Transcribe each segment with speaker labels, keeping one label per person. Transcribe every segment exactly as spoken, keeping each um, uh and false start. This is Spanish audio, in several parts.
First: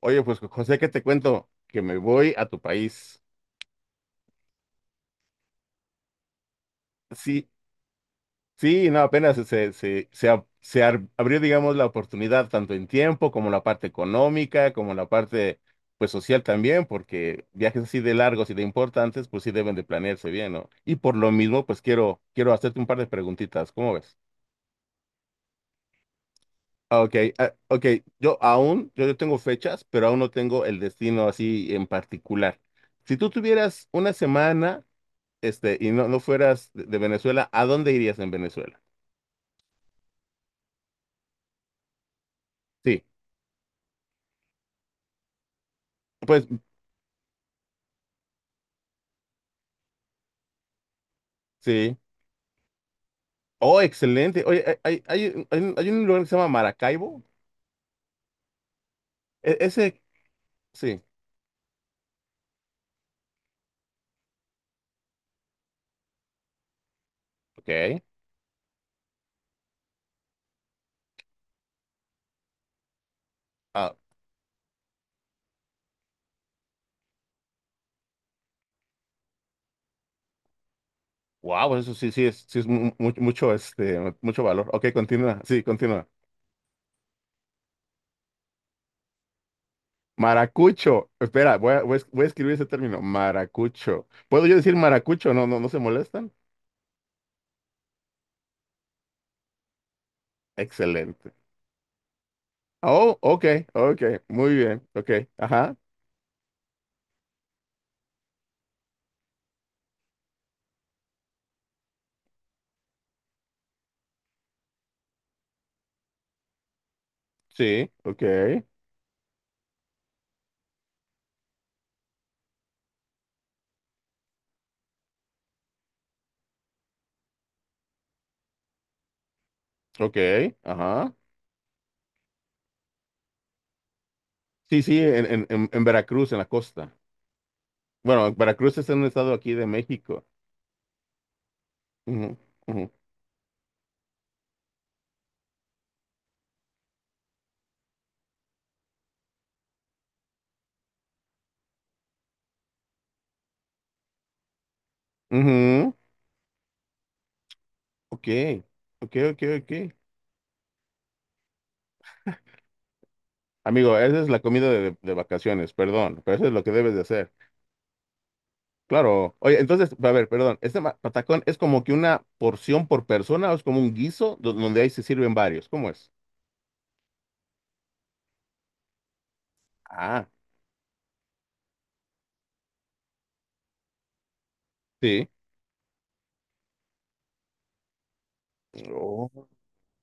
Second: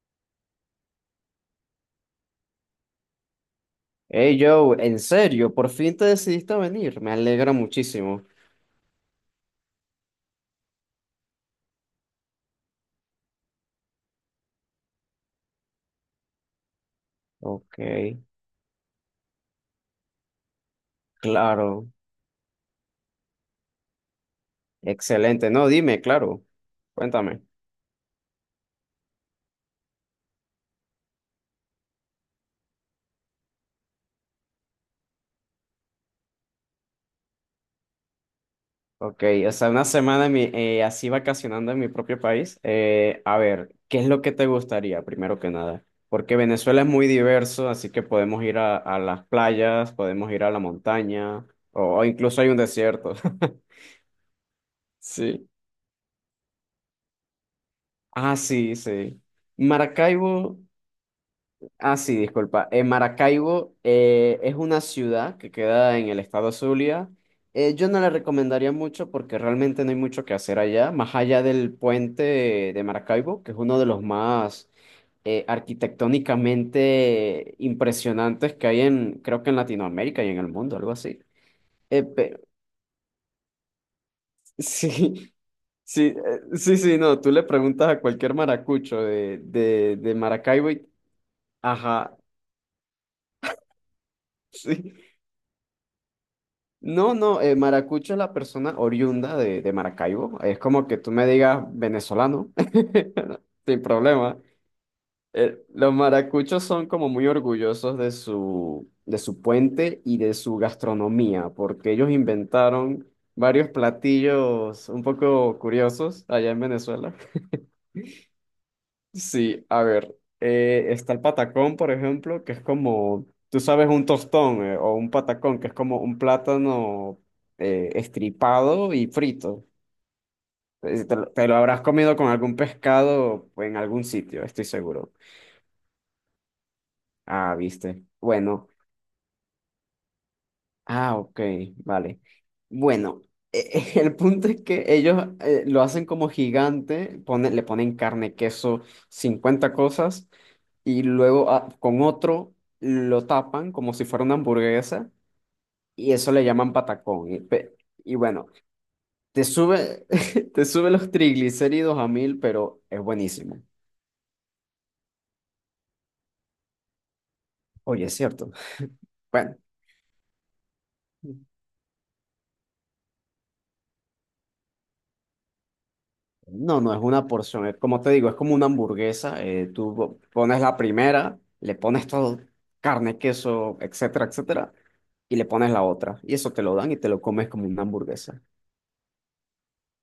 Speaker 1: Oye, pues José, ¿qué te cuento? Que me voy a tu país.
Speaker 2: Hey Joe, en serio, por fin te decidiste a venir, me
Speaker 1: Sí,
Speaker 2: alegra muchísimo.
Speaker 1: sí, no, apenas se, se, se, ab- se ar- abrió, digamos, la oportunidad tanto en tiempo como la parte económica, como la parte, pues, social también, porque
Speaker 2: Ok,
Speaker 1: viajes así de largos y de importantes, pues sí deben de planearse bien, ¿no? Y por lo mismo, pues
Speaker 2: claro,
Speaker 1: quiero, quiero hacerte un par de preguntitas, ¿cómo ves?
Speaker 2: excelente. No, dime, claro,
Speaker 1: Ah, ok,
Speaker 2: cuéntame.
Speaker 1: ah, ok. Yo aún, yo, yo tengo fechas, pero aún no tengo el destino así en particular. Si tú tuvieras una semana, este, y no, no fueras de de Venezuela, ¿a dónde irías en Venezuela?
Speaker 2: Ok, o sea, una semana en mi- eh, así vacacionando en mi propio país.
Speaker 1: Sí,
Speaker 2: Eh, a ver, ¿qué es lo que te gustaría, primero que nada? Porque
Speaker 1: pues
Speaker 2: Venezuela es muy diverso, así que podemos ir a, a las playas, podemos ir a la montaña, o,
Speaker 1: sí.
Speaker 2: o incluso hay un desierto.
Speaker 1: Oh, excelente. Oye, hay, hay, hay
Speaker 2: Sí.
Speaker 1: un, hay un- hay un lugar que se llama Maracaibo.
Speaker 2: Ah, sí, sí.
Speaker 1: E- ese,
Speaker 2: Maracaibo.
Speaker 1: sí.
Speaker 2: Ah, sí, disculpa. Eh, Maracaibo eh, es una ciudad que queda en el estado Zulia. Eh, yo no
Speaker 1: Ok.
Speaker 2: la recomendaría mucho porque realmente no hay mucho que hacer allá, más allá del puente de Maracaibo, que es uno de
Speaker 1: Ah,
Speaker 2: los más eh, arquitectónicamente impresionantes que hay en, creo que en Latinoamérica y en el mundo, algo así.
Speaker 1: wow, eso
Speaker 2: Eh,
Speaker 1: sí, sí
Speaker 2: pero,
Speaker 1: es, sí es mu- mu- mucho, este, mucho valor. Ok,
Speaker 2: sí,
Speaker 1: continúa. Sí,
Speaker 2: sí,
Speaker 1: continúa.
Speaker 2: eh, sí, sí, no, tú le preguntas a cualquier maracucho de, de, de Maracaibo y,
Speaker 1: Maracucho. Espera, voy a, voy a es-
Speaker 2: ajá.
Speaker 1: voy a escribir ese término. Maracucho. ¿Puedo yo decir
Speaker 2: Sí.
Speaker 1: maracucho? No, no, no se molestan.
Speaker 2: No, no, eh, maracucho es la persona oriunda de, de Maracaibo. Es como que tú me
Speaker 1: Excelente.
Speaker 2: digas venezolano,
Speaker 1: Oh, ok,
Speaker 2: sin
Speaker 1: ok.
Speaker 2: problema.
Speaker 1: Muy bien. Ok.
Speaker 2: Eh,
Speaker 1: Ajá.
Speaker 2: los maracuchos son como muy orgullosos de su, de su puente y de su gastronomía, porque ellos inventaron varios platillos un poco curiosos allá en Venezuela.
Speaker 1: Sí. Ok.
Speaker 2: Sí, a ver, eh, está el patacón, por ejemplo, que es como, tú sabes, un tostón eh, o un patacón, que es como un plátano eh, estripado y frito.
Speaker 1: Ok.
Speaker 2: Eh,
Speaker 1: Ajá.
Speaker 2: Te, lo te lo habrás comido con algún pescado o en algún sitio, estoy
Speaker 1: Sí, sí,
Speaker 2: seguro.
Speaker 1: en, en, en- en Veracruz, en la costa.
Speaker 2: Ah, viste.
Speaker 1: Bueno,
Speaker 2: Bueno,
Speaker 1: Veracruz es un estado aquí de México.
Speaker 2: ah, ok, vale.
Speaker 1: Ujú, ujú,
Speaker 2: Bueno, eh, el punto es que ellos eh, lo hacen como gigante, pone- le ponen carne, queso, cincuenta cosas. Y luego ah, con otro lo tapan como si fuera una hamburguesa
Speaker 1: ujú.
Speaker 2: y eso le llaman patacón. Y, pe- y
Speaker 1: Ok,
Speaker 2: bueno,
Speaker 1: ok, ok,
Speaker 2: te
Speaker 1: ok.
Speaker 2: sube, te sube los triglicéridos a mil, pero es buenísimo.
Speaker 1: Amigo, esa es la comida de, de vacaciones, perdón, pero eso es lo que debes de hacer.
Speaker 2: Oye, es cierto.
Speaker 1: Claro.
Speaker 2: Bueno,
Speaker 1: Oye, entonces, a ver, perdón, ¿este ma- patacón es como que una porción por persona o es como un guiso do- donde ahí se sirven varios? ¿Cómo es?
Speaker 2: no, no es una porción, es como te digo, es como una hamburguesa. eh, tú
Speaker 1: Ah,
Speaker 2: pones la primera, le pones todo, carne, queso, etcétera, etcétera,
Speaker 1: sí.
Speaker 2: y le pones la otra. Y eso te lo dan y te lo comes como una hamburguesa.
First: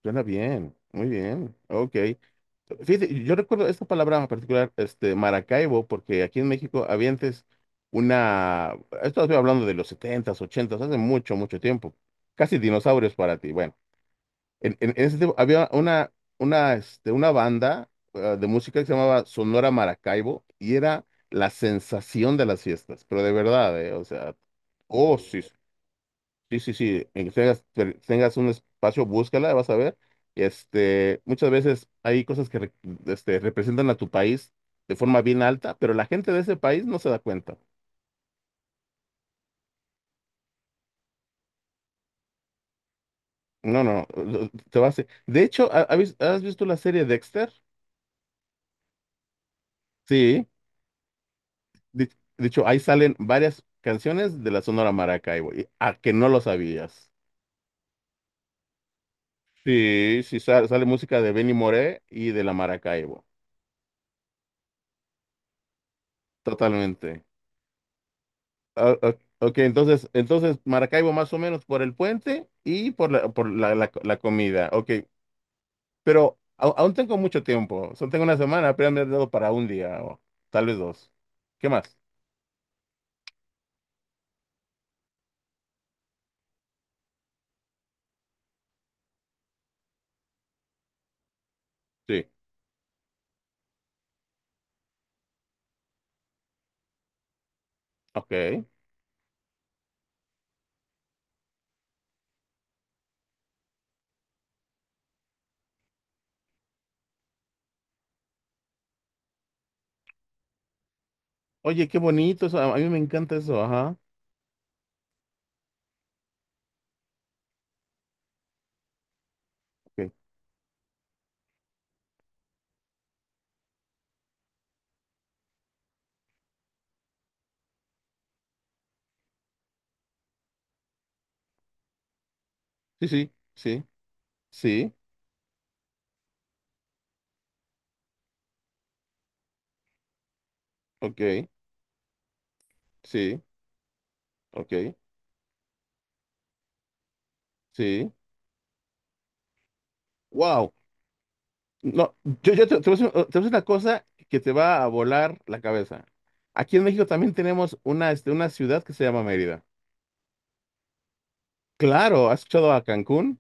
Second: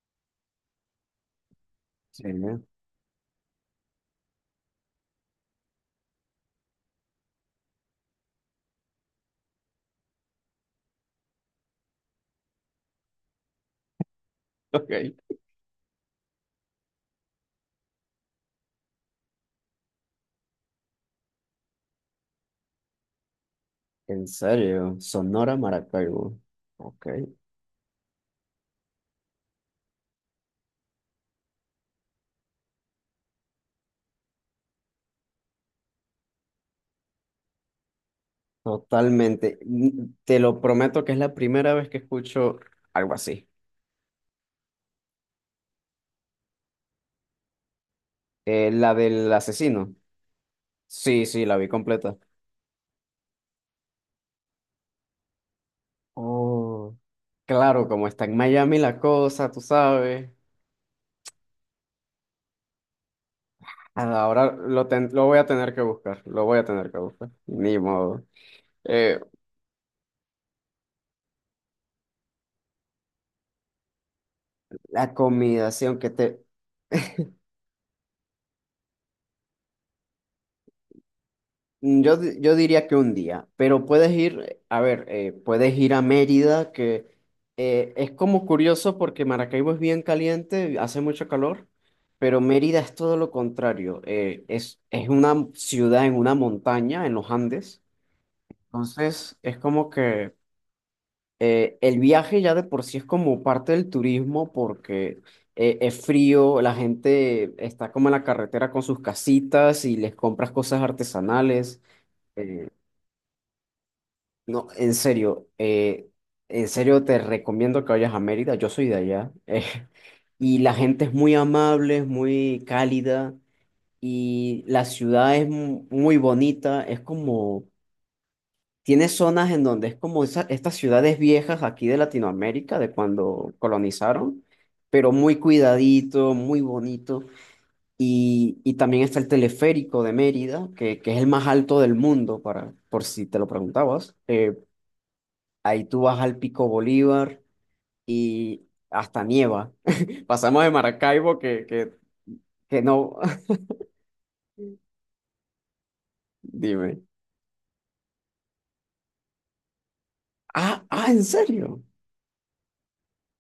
Speaker 1: Suena bien, muy bien, ok.
Speaker 2: Sí, ¿no?
Speaker 1: Fíjate, yo recuerdo esta palabra en particular, este, Maracaibo, porque aquí en México había antes una... Esto, estoy hablando de los setentas, ochentas, hace mucho, mucho tiempo, casi dinosaurios para ti. Bueno, en,
Speaker 2: Ok.
Speaker 1: en- en ese tiempo había una, una, este, una banda eh, de música que se llamaba Sonora Maracaibo y era la sensación de las fiestas, pero de verdad, eh, o
Speaker 2: En
Speaker 1: sea.
Speaker 2: serio,
Speaker 1: Oh, sí.
Speaker 2: Sonora Maracaibo.
Speaker 1: Sí, sí,
Speaker 2: Ok,
Speaker 1: sí, en que tengas, te- tengas un espacio, búscala, vas a ver. Este, muchas veces hay cosas que re- este, representan a tu país de forma bien alta, pero la gente de ese país no se da cuenta.
Speaker 2: totalmente. N- Te lo prometo que es la primera vez que escucho algo así.
Speaker 1: No, no, no, te va a hacer- de hecho, ¿ha- ha ¿has visto la serie Dexter?
Speaker 2: Eh, la del asesino.
Speaker 1: Sí,
Speaker 2: Sí, sí, la vi
Speaker 1: de,
Speaker 2: completa.
Speaker 1: de hecho, ahí salen varias canciones de la Sonora Maracaibo, y- a que no lo
Speaker 2: Oh.
Speaker 1: sabías.
Speaker 2: Claro, como está en Miami la cosa, tú
Speaker 1: Sí,
Speaker 2: sabes.
Speaker 1: sí, sa- sale música de Benny Moré y de la Maracaibo,
Speaker 2: Ah, Ahora lo, ten- lo voy a tener que buscar, lo voy a tener que
Speaker 1: totalmente.
Speaker 2: buscar. Ni modo.
Speaker 1: Ah, ah,
Speaker 2: Eh,
Speaker 1: ok, entonces, entonces Maracaibo más o menos por el puente y por la, por la, la- la comida. Ok,
Speaker 2: la comida, sí, aunque
Speaker 1: pero
Speaker 2: te,
Speaker 1: au- aún tengo mucho tiempo. Solo tengo una semana, apenas me has dado para un día o tal vez dos. ¿Qué más?
Speaker 2: Mm, Yo, di- yo diría que un día, pero puedes ir, a ver, eh, puedes ir a Mérida, que eh, es como curioso porque Maracaibo es bien caliente, hace mucho calor,
Speaker 1: Sí.
Speaker 2: pero Mérida es todo lo contrario, eh, es, es una ciudad en una montaña, en los Andes,
Speaker 1: Ok.
Speaker 2: entonces es como que eh, el viaje ya de por sí es como parte del turismo porque eh, es frío, la gente está como en la carretera con sus casitas y les compras cosas artesanales.
Speaker 1: Oye, qué bonito eso.
Speaker 2: eh,
Speaker 1: A a mí me encanta eso. Ajá.
Speaker 2: No, en serio, eh, en serio te recomiendo que vayas a Mérida, yo soy de allá, eh,
Speaker 1: Ok,
Speaker 2: y la gente es muy amable, es muy cálida, y la ciudad es mu- muy bonita, es como, tiene zonas en donde es como esa- estas ciudades viejas aquí de Latinoamérica, de
Speaker 1: sí, sí,
Speaker 2: cuando
Speaker 1: sí,
Speaker 2: colonizaron,
Speaker 1: sí.
Speaker 2: pero muy cuidadito, muy bonito, y, y también está el teleférico de Mérida, que, que es
Speaker 1: Ok,
Speaker 2: el más alto del mundo, para, por si te
Speaker 1: sí,
Speaker 2: lo preguntabas. eh,
Speaker 1: ok,
Speaker 2: Ahí tú vas al Pico Bolívar
Speaker 1: sí.
Speaker 2: y hasta nieva. Pasamos de
Speaker 1: Wow.
Speaker 2: Maracaibo que, que,
Speaker 1: No, yo, yo te,
Speaker 2: que
Speaker 1: te voy a decir te
Speaker 2: no.
Speaker 1: voy a decir una cosa que te va a volar la cabeza. Aquí en
Speaker 2: Dime.
Speaker 1: México también tenemos una, este, una ciudad que se llama Mérida.
Speaker 2: Ah, ah, ¿en serio?
Speaker 1: Claro, ¿has escuchado a Cancún?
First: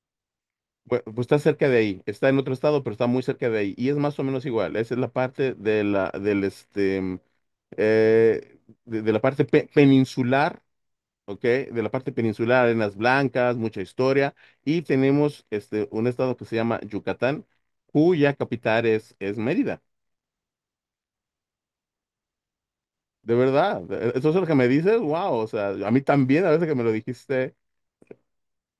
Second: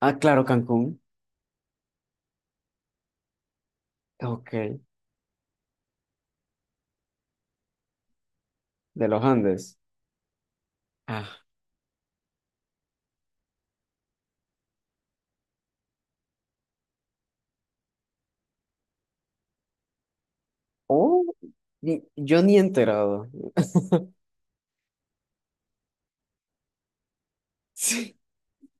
Speaker 2: Ah, claro, Cancún.
Speaker 1: Bue- Pues, está cerca de ahí, está en otro estado, pero está muy cerca de ahí y es más o menos
Speaker 2: Ok,
Speaker 1: igual. Esa es la parte de la, del, este, eh, de,
Speaker 2: de
Speaker 1: de la
Speaker 2: los
Speaker 1: parte pe-
Speaker 2: Andes.
Speaker 1: peninsular,
Speaker 2: Ah,
Speaker 1: ¿ok? De la parte peninsular, arenas blancas, mucha historia. Y tenemos, este, un estado que se llama Yucatán, cuya capital es, es Mérida.
Speaker 2: oh, ni- yo ni he enterado.
Speaker 1: De verdad, e- eso es lo que me dices, wow, o sea, a mí también, a veces que me lo dijiste.
Speaker 2: Sí,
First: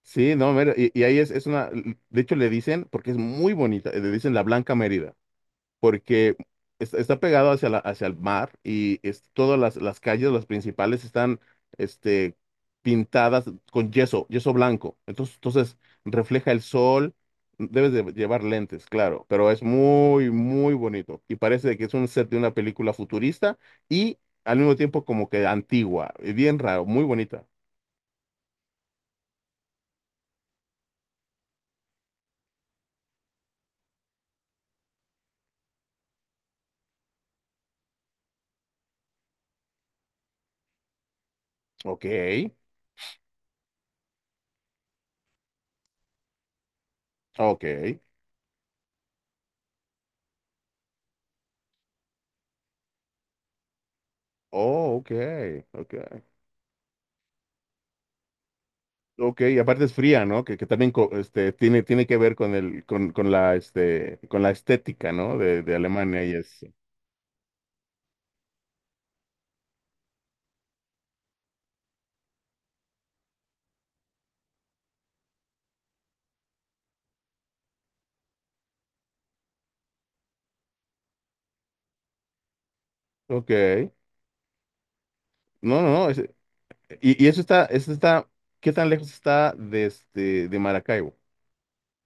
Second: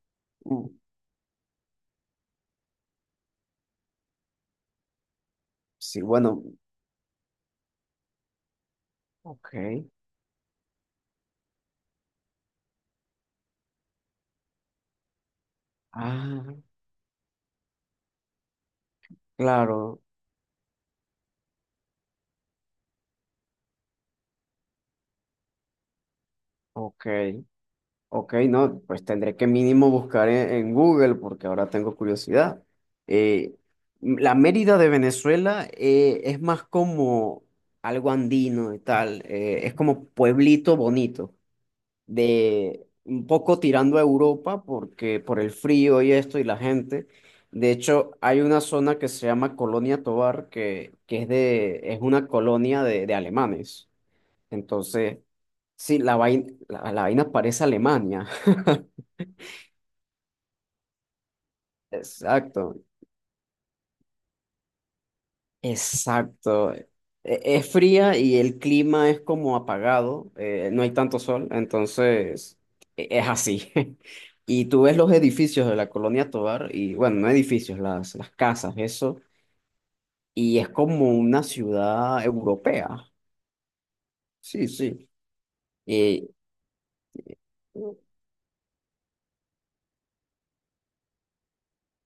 Speaker 1: Sí, no,
Speaker 2: Mm,
Speaker 1: mira, y, y ahí es, es una, de hecho le dicen, porque es muy bonita, le dicen la Blanca Mérida,
Speaker 2: sí,
Speaker 1: porque
Speaker 2: bueno,
Speaker 1: es- está pegado hacia la- hacia el mar, y es,
Speaker 2: ok.
Speaker 1: todas las, las calles, las principales, están, este, pintadas con yeso, yeso blanco. Entonces, entonces
Speaker 2: Ah,
Speaker 1: refleja el sol. Debes de llevar lentes, claro, pero es
Speaker 2: claro,
Speaker 1: muy, muy bonito. Y parece que es un set de una película futurista y al mismo tiempo como que antigua, y bien raro, muy
Speaker 2: ok.
Speaker 1: bonita.
Speaker 2: Ok, no, pues tendré que mínimo buscar en, en Google porque ahora tengo curiosidad. Eh, la Mérida de Venezuela eh, es más como algo andino y tal, eh, es como pueblito bonito,
Speaker 1: Ok,
Speaker 2: de un poco tirando a Europa porque por el frío y esto y la gente.
Speaker 1: ok,
Speaker 2: De hecho, hay una zona que se llama Colonia Tovar que, que es de, es una colonia de, de alemanes.
Speaker 1: oh, ok,
Speaker 2: Entonces,
Speaker 1: ok.
Speaker 2: sí, la vaina, la, la vaina parece Alemania.
Speaker 1: Ok, y aparte es fría, ¿no? Que, que también co- este, tiene, tiene que ver con
Speaker 2: Exacto,
Speaker 1: el, con, con la, este, con la estética, ¿no? De, de Alemania y eso.
Speaker 2: exacto. E- Es fría y el clima es como apagado, eh, no hay tanto sol, entonces e- es así. Y tú ves los edificios de la Colonia Tovar, y bueno, no edificios, las, las casas, eso, y es como una ciudad europea.
Speaker 1: Ok.
Speaker 2: Sí, sí.
Speaker 1: No, no, no.
Speaker 2: Y
Speaker 1: ese- y, y eso está, eso está, ¿Qué tan lejos está de, este, de Maracaibo?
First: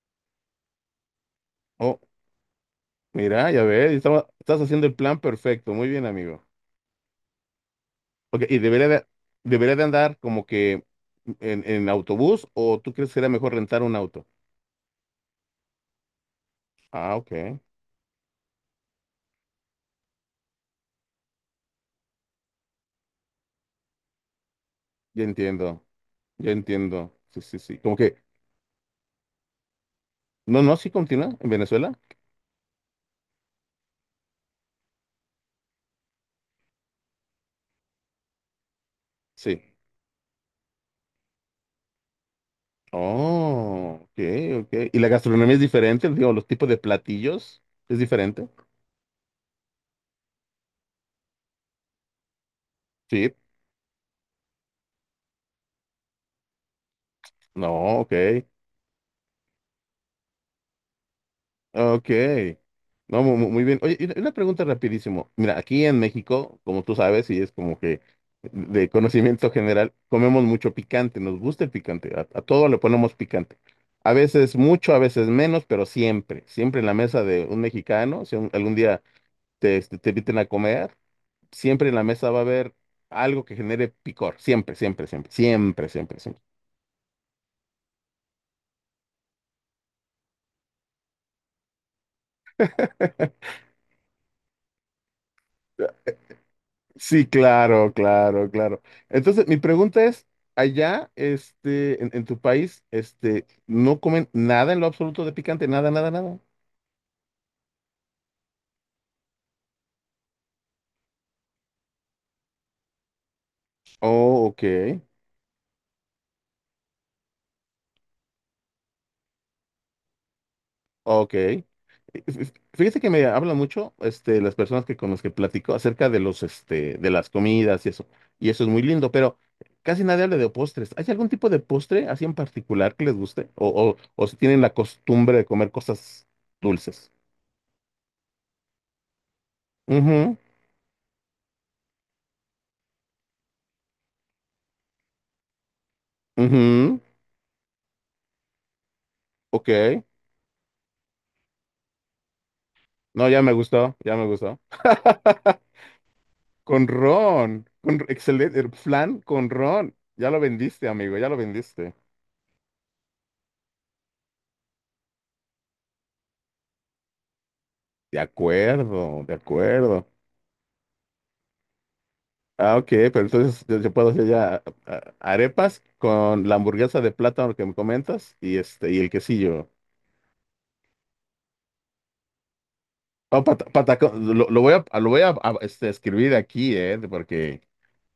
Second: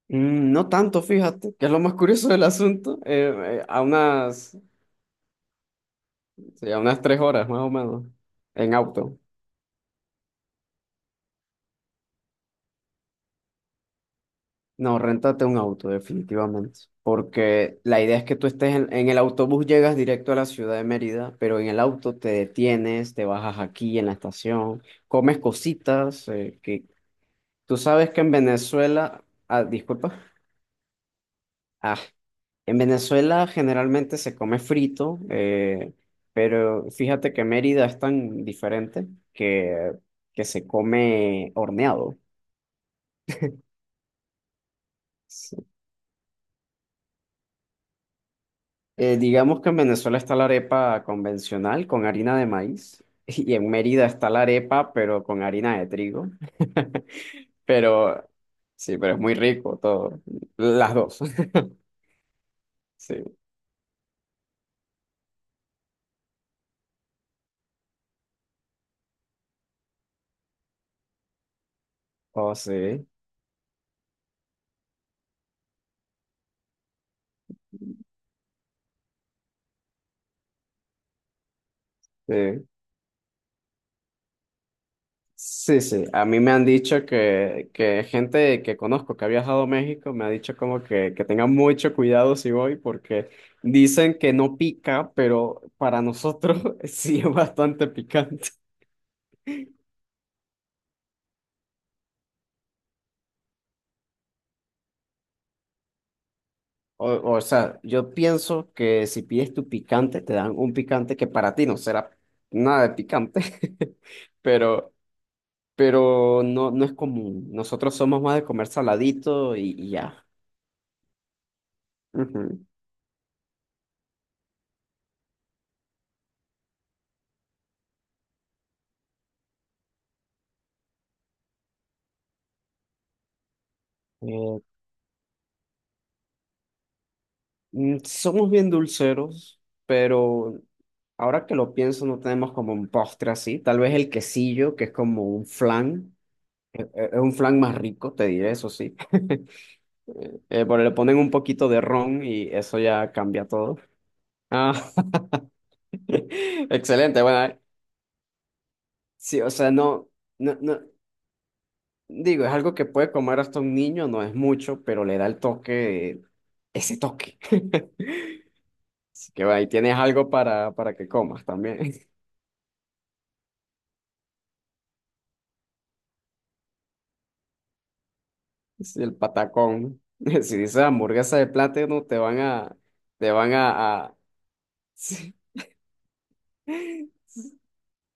Speaker 2: mm, no tanto, fíjate, que es lo más
Speaker 1: Oh,
Speaker 2: curioso del asunto,
Speaker 1: mira,
Speaker 2: eh,
Speaker 1: ya
Speaker 2: eh, a
Speaker 1: ves, estaba-
Speaker 2: unas
Speaker 1: estás haciendo el plan perfecto. Muy bien, amigo.
Speaker 2: sí, a unas tres horas más o menos
Speaker 1: Ok, y
Speaker 2: en
Speaker 1: debería de,
Speaker 2: auto.
Speaker 1: debería de andar como que en, en autobús, ¿o tú crees que sería mejor rentar un auto?
Speaker 2: No, réntate un auto, definitivamente.
Speaker 1: Ah, ok.
Speaker 2: Porque la idea es que tú estés en, en el autobús, llegas directo a la ciudad de Mérida, pero en el auto te detienes, te bajas aquí en la estación,
Speaker 1: Ya
Speaker 2: comes
Speaker 1: entiendo,
Speaker 2: cositas,
Speaker 1: ya
Speaker 2: eh, que
Speaker 1: entiendo. Sí, sí,
Speaker 2: tú
Speaker 1: sí. Como
Speaker 2: sabes que
Speaker 1: que,
Speaker 2: en Venezuela, ah, disculpa,
Speaker 1: no, no, sí continúa en Venezuela.
Speaker 2: ah, en Venezuela generalmente se come frito, eh, pero fíjate que Mérida es tan diferente
Speaker 1: Sí.
Speaker 2: que, que se come horneado.
Speaker 1: Oh, ok, ok. ¿Y la gastronomía es diferente? Digo, los tipos de platillos es diferente.
Speaker 2: Eh, digamos que en Venezuela está la arepa convencional con harina de maíz
Speaker 1: Sí.
Speaker 2: y en Mérida está la arepa pero con harina de trigo.
Speaker 1: No, ok.
Speaker 2: Pero sí, pero es muy rico todo, las dos.
Speaker 1: Ok. No, mu-
Speaker 2: Sí.
Speaker 1: mu- muy bien. Oye, y una una pregunta rapidísimo. Mira, aquí en México, como tú sabes, y es como que de conocimiento general, comemos mucho picante, nos gusta el picante, a, a
Speaker 2: Oh,
Speaker 1: todo le
Speaker 2: sí,
Speaker 1: ponemos picante. A veces mucho, a veces menos, pero siempre, siempre en la mesa de un mexicano, si un- algún día te, este, te inviten a comer. Siempre en la mesa va a
Speaker 2: sí.
Speaker 1: haber algo que genere picor. Siempre, siempre, siempre,
Speaker 2: Sí,
Speaker 1: siempre,
Speaker 2: sí.
Speaker 1: siempre,
Speaker 2: A mí
Speaker 1: siempre.
Speaker 2: me han dicho que, que gente que conozco que ha viajado a México me ha dicho como que, que tenga mucho cuidado si voy porque dicen que no pica, pero para nosotros sí
Speaker 1: Sí,
Speaker 2: es bastante
Speaker 1: claro,
Speaker 2: picante.
Speaker 1: claro, claro. Entonces, mi pregunta es, allá, este, en, en tu país, este, ¿no comen nada en lo absoluto de picante? Nada, nada, nada.
Speaker 2: O, o sea, yo pienso que si pides tu picante, te dan un picante que para ti no será nada de picante,
Speaker 1: Oh,
Speaker 2: pero,
Speaker 1: ok.
Speaker 2: pero no, no es común. Nosotros somos más de comer saladito y, y ya.
Speaker 1: Ok. Fí-
Speaker 2: Ujú.
Speaker 1: Fíjate que me hablan mucho, este, las personas que con las que platico acerca de los, este, de las comidas y eso. Y eso es muy lindo, pero casi nadie habla de postres. ¿Hay algún tipo de postre así en particular que les guste? O, o, o si
Speaker 2: Eh,
Speaker 1: tienen la costumbre de comer cosas dulces.
Speaker 2: mm, somos bien dulceros,
Speaker 1: Mhm.
Speaker 2: pero ahora que lo pienso, no tenemos como un postre así. Tal vez el quesillo, que es como un flan. Eh,
Speaker 1: Mhm.
Speaker 2: Es un flan más rico, te diré, eso sí.
Speaker 1: Ok.
Speaker 2: Eh, pero le ponen un poquito de ron y eso ya
Speaker 1: No, ya
Speaker 2: cambia
Speaker 1: me
Speaker 2: todo.
Speaker 1: gustó, ya me gustó.
Speaker 2: Ah,
Speaker 1: Con
Speaker 2: excelente. Bueno, eh,
Speaker 1: ron, con excelente, el flan
Speaker 2: sí, o
Speaker 1: con
Speaker 2: sea,
Speaker 1: ron.
Speaker 2: no,
Speaker 1: Ya lo
Speaker 2: no, no,
Speaker 1: vendiste, amigo, ya lo vendiste.
Speaker 2: digo, es algo que puede comer hasta un niño, no es mucho, pero le da el toque, ese toque.
Speaker 1: De acuerdo,
Speaker 2: Así
Speaker 1: de
Speaker 2: que bueno, ahí tienes
Speaker 1: acuerdo.
Speaker 2: algo para, para que comas también.
Speaker 1: Ah, ok, pero entonces yo, yo puedo hacer ya, ah, arepas con la hamburguesa de plátano que me comentas y este y
Speaker 2: Sí,
Speaker 1: el
Speaker 2: el
Speaker 1: quesillo.
Speaker 2: patacón. Si dices hamburguesa de plátano, te van a, te
Speaker 1: Oh,
Speaker 2: van
Speaker 1: pata-
Speaker 2: a, a-
Speaker 1: patacón, lo, lo voy a, ah, lo voy a,
Speaker 2: sí,
Speaker 1: a, este, escribir aquí, eh, porque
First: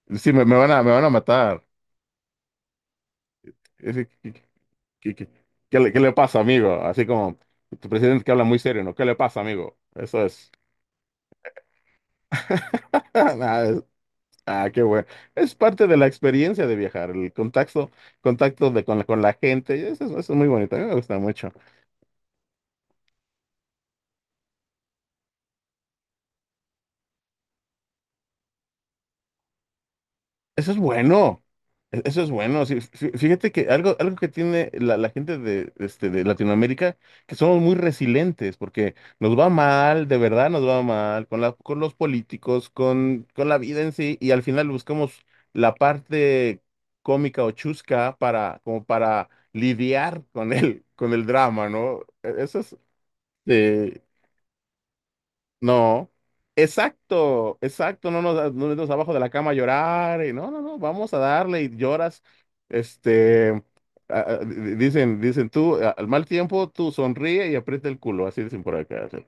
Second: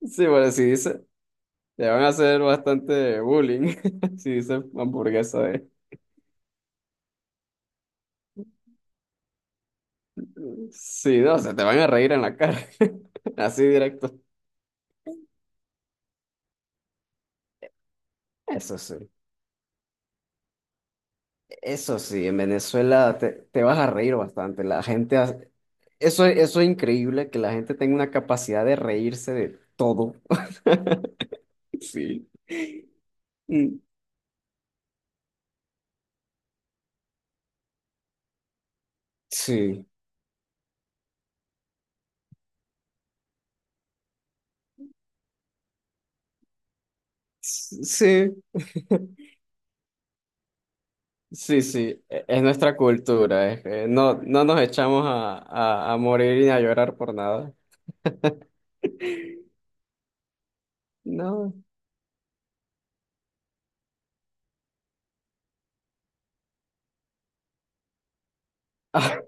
Speaker 2: sí,
Speaker 1: sí, me,
Speaker 2: bueno,
Speaker 1: me
Speaker 2: si
Speaker 1: van a, me
Speaker 2: dices,
Speaker 1: van a matar.
Speaker 2: te van a hacer bastante bullying.
Speaker 1: Es que-
Speaker 2: Si
Speaker 1: que-
Speaker 2: dices
Speaker 1: que- que-
Speaker 2: hamburguesa de,
Speaker 1: ¿Qué, le, qué le pasa, amigo? Así como tu presidente que habla muy serio, ¿no? ¿Qué le pasa, amigo? Eso es.
Speaker 2: sí, no, se te van a reír en la cara.
Speaker 1: Ah,
Speaker 2: Así
Speaker 1: es-
Speaker 2: directo.
Speaker 1: ah, qué bueno. Es parte de la experiencia de viajar, el contacto, contacto
Speaker 2: Eso
Speaker 1: de, con, la-
Speaker 2: sí.
Speaker 1: con la gente. Eso es, eso es muy bonito, a mí me gusta mucho.
Speaker 2: Eso sí, en Venezuela te, te vas a reír bastante. La gente, hace- eso, eso es increíble, que la gente tenga una capacidad de reírse de todo.
Speaker 1: Eso es bueno. e- Eso
Speaker 2: Sí.
Speaker 1: es bueno. Sí, fí- fíjate que
Speaker 2: Mm.
Speaker 1: algo, algo que tiene la, la gente de, este, de Latinoamérica, que somos muy resilientes, porque nos va
Speaker 2: Sí,
Speaker 1: mal, de verdad nos va mal, con la, con los políticos, con, con la vida en sí, y al final buscamos la parte cómica o chusca
Speaker 2: sí,
Speaker 1: para, como para lidiar con el, con el
Speaker 2: sí,
Speaker 1: drama, ¿no?
Speaker 2: sí, e-
Speaker 1: E-
Speaker 2: es
Speaker 1: Eso
Speaker 2: nuestra
Speaker 1: es,
Speaker 2: cultura. Es que
Speaker 1: eh,
Speaker 2: no, no nos echamos a, a, a
Speaker 1: no,
Speaker 2: morir ni a llorar por nada.
Speaker 1: exacto, exacto, no nos, da- no nos abajo de la cama a llorar, y no, no, no, vamos a
Speaker 2: No.
Speaker 1: darle y lloras, este, a- a- di- dicen, dicen tú, a- al mal tiempo, tú sonríe y aprieta el culo, así dicen por acá, sí.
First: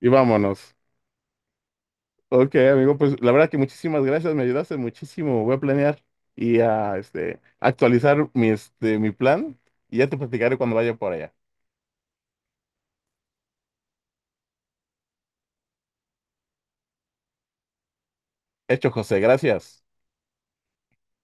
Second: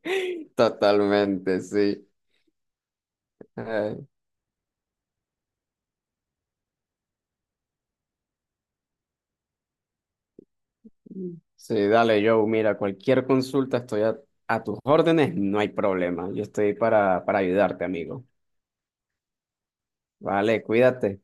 Speaker 1: Y vámonos.
Speaker 2: Totalmente, sí.
Speaker 1: Ok, amigo, pues la verdad que muchísimas gracias, me ayudaste muchísimo, voy a planear y a, este, actualizar mi, este, mi plan, y ya te platicaré cuando vaya por
Speaker 2: Mm.
Speaker 1: allá.
Speaker 2: Sí, dale, Joe, mira, cualquier consulta estoy a, a tus órdenes, no hay problema. Yo estoy para, para ayudarte, amigo.
Speaker 1: Hecho, José, gracias.
Speaker 2: Vale, cuídate.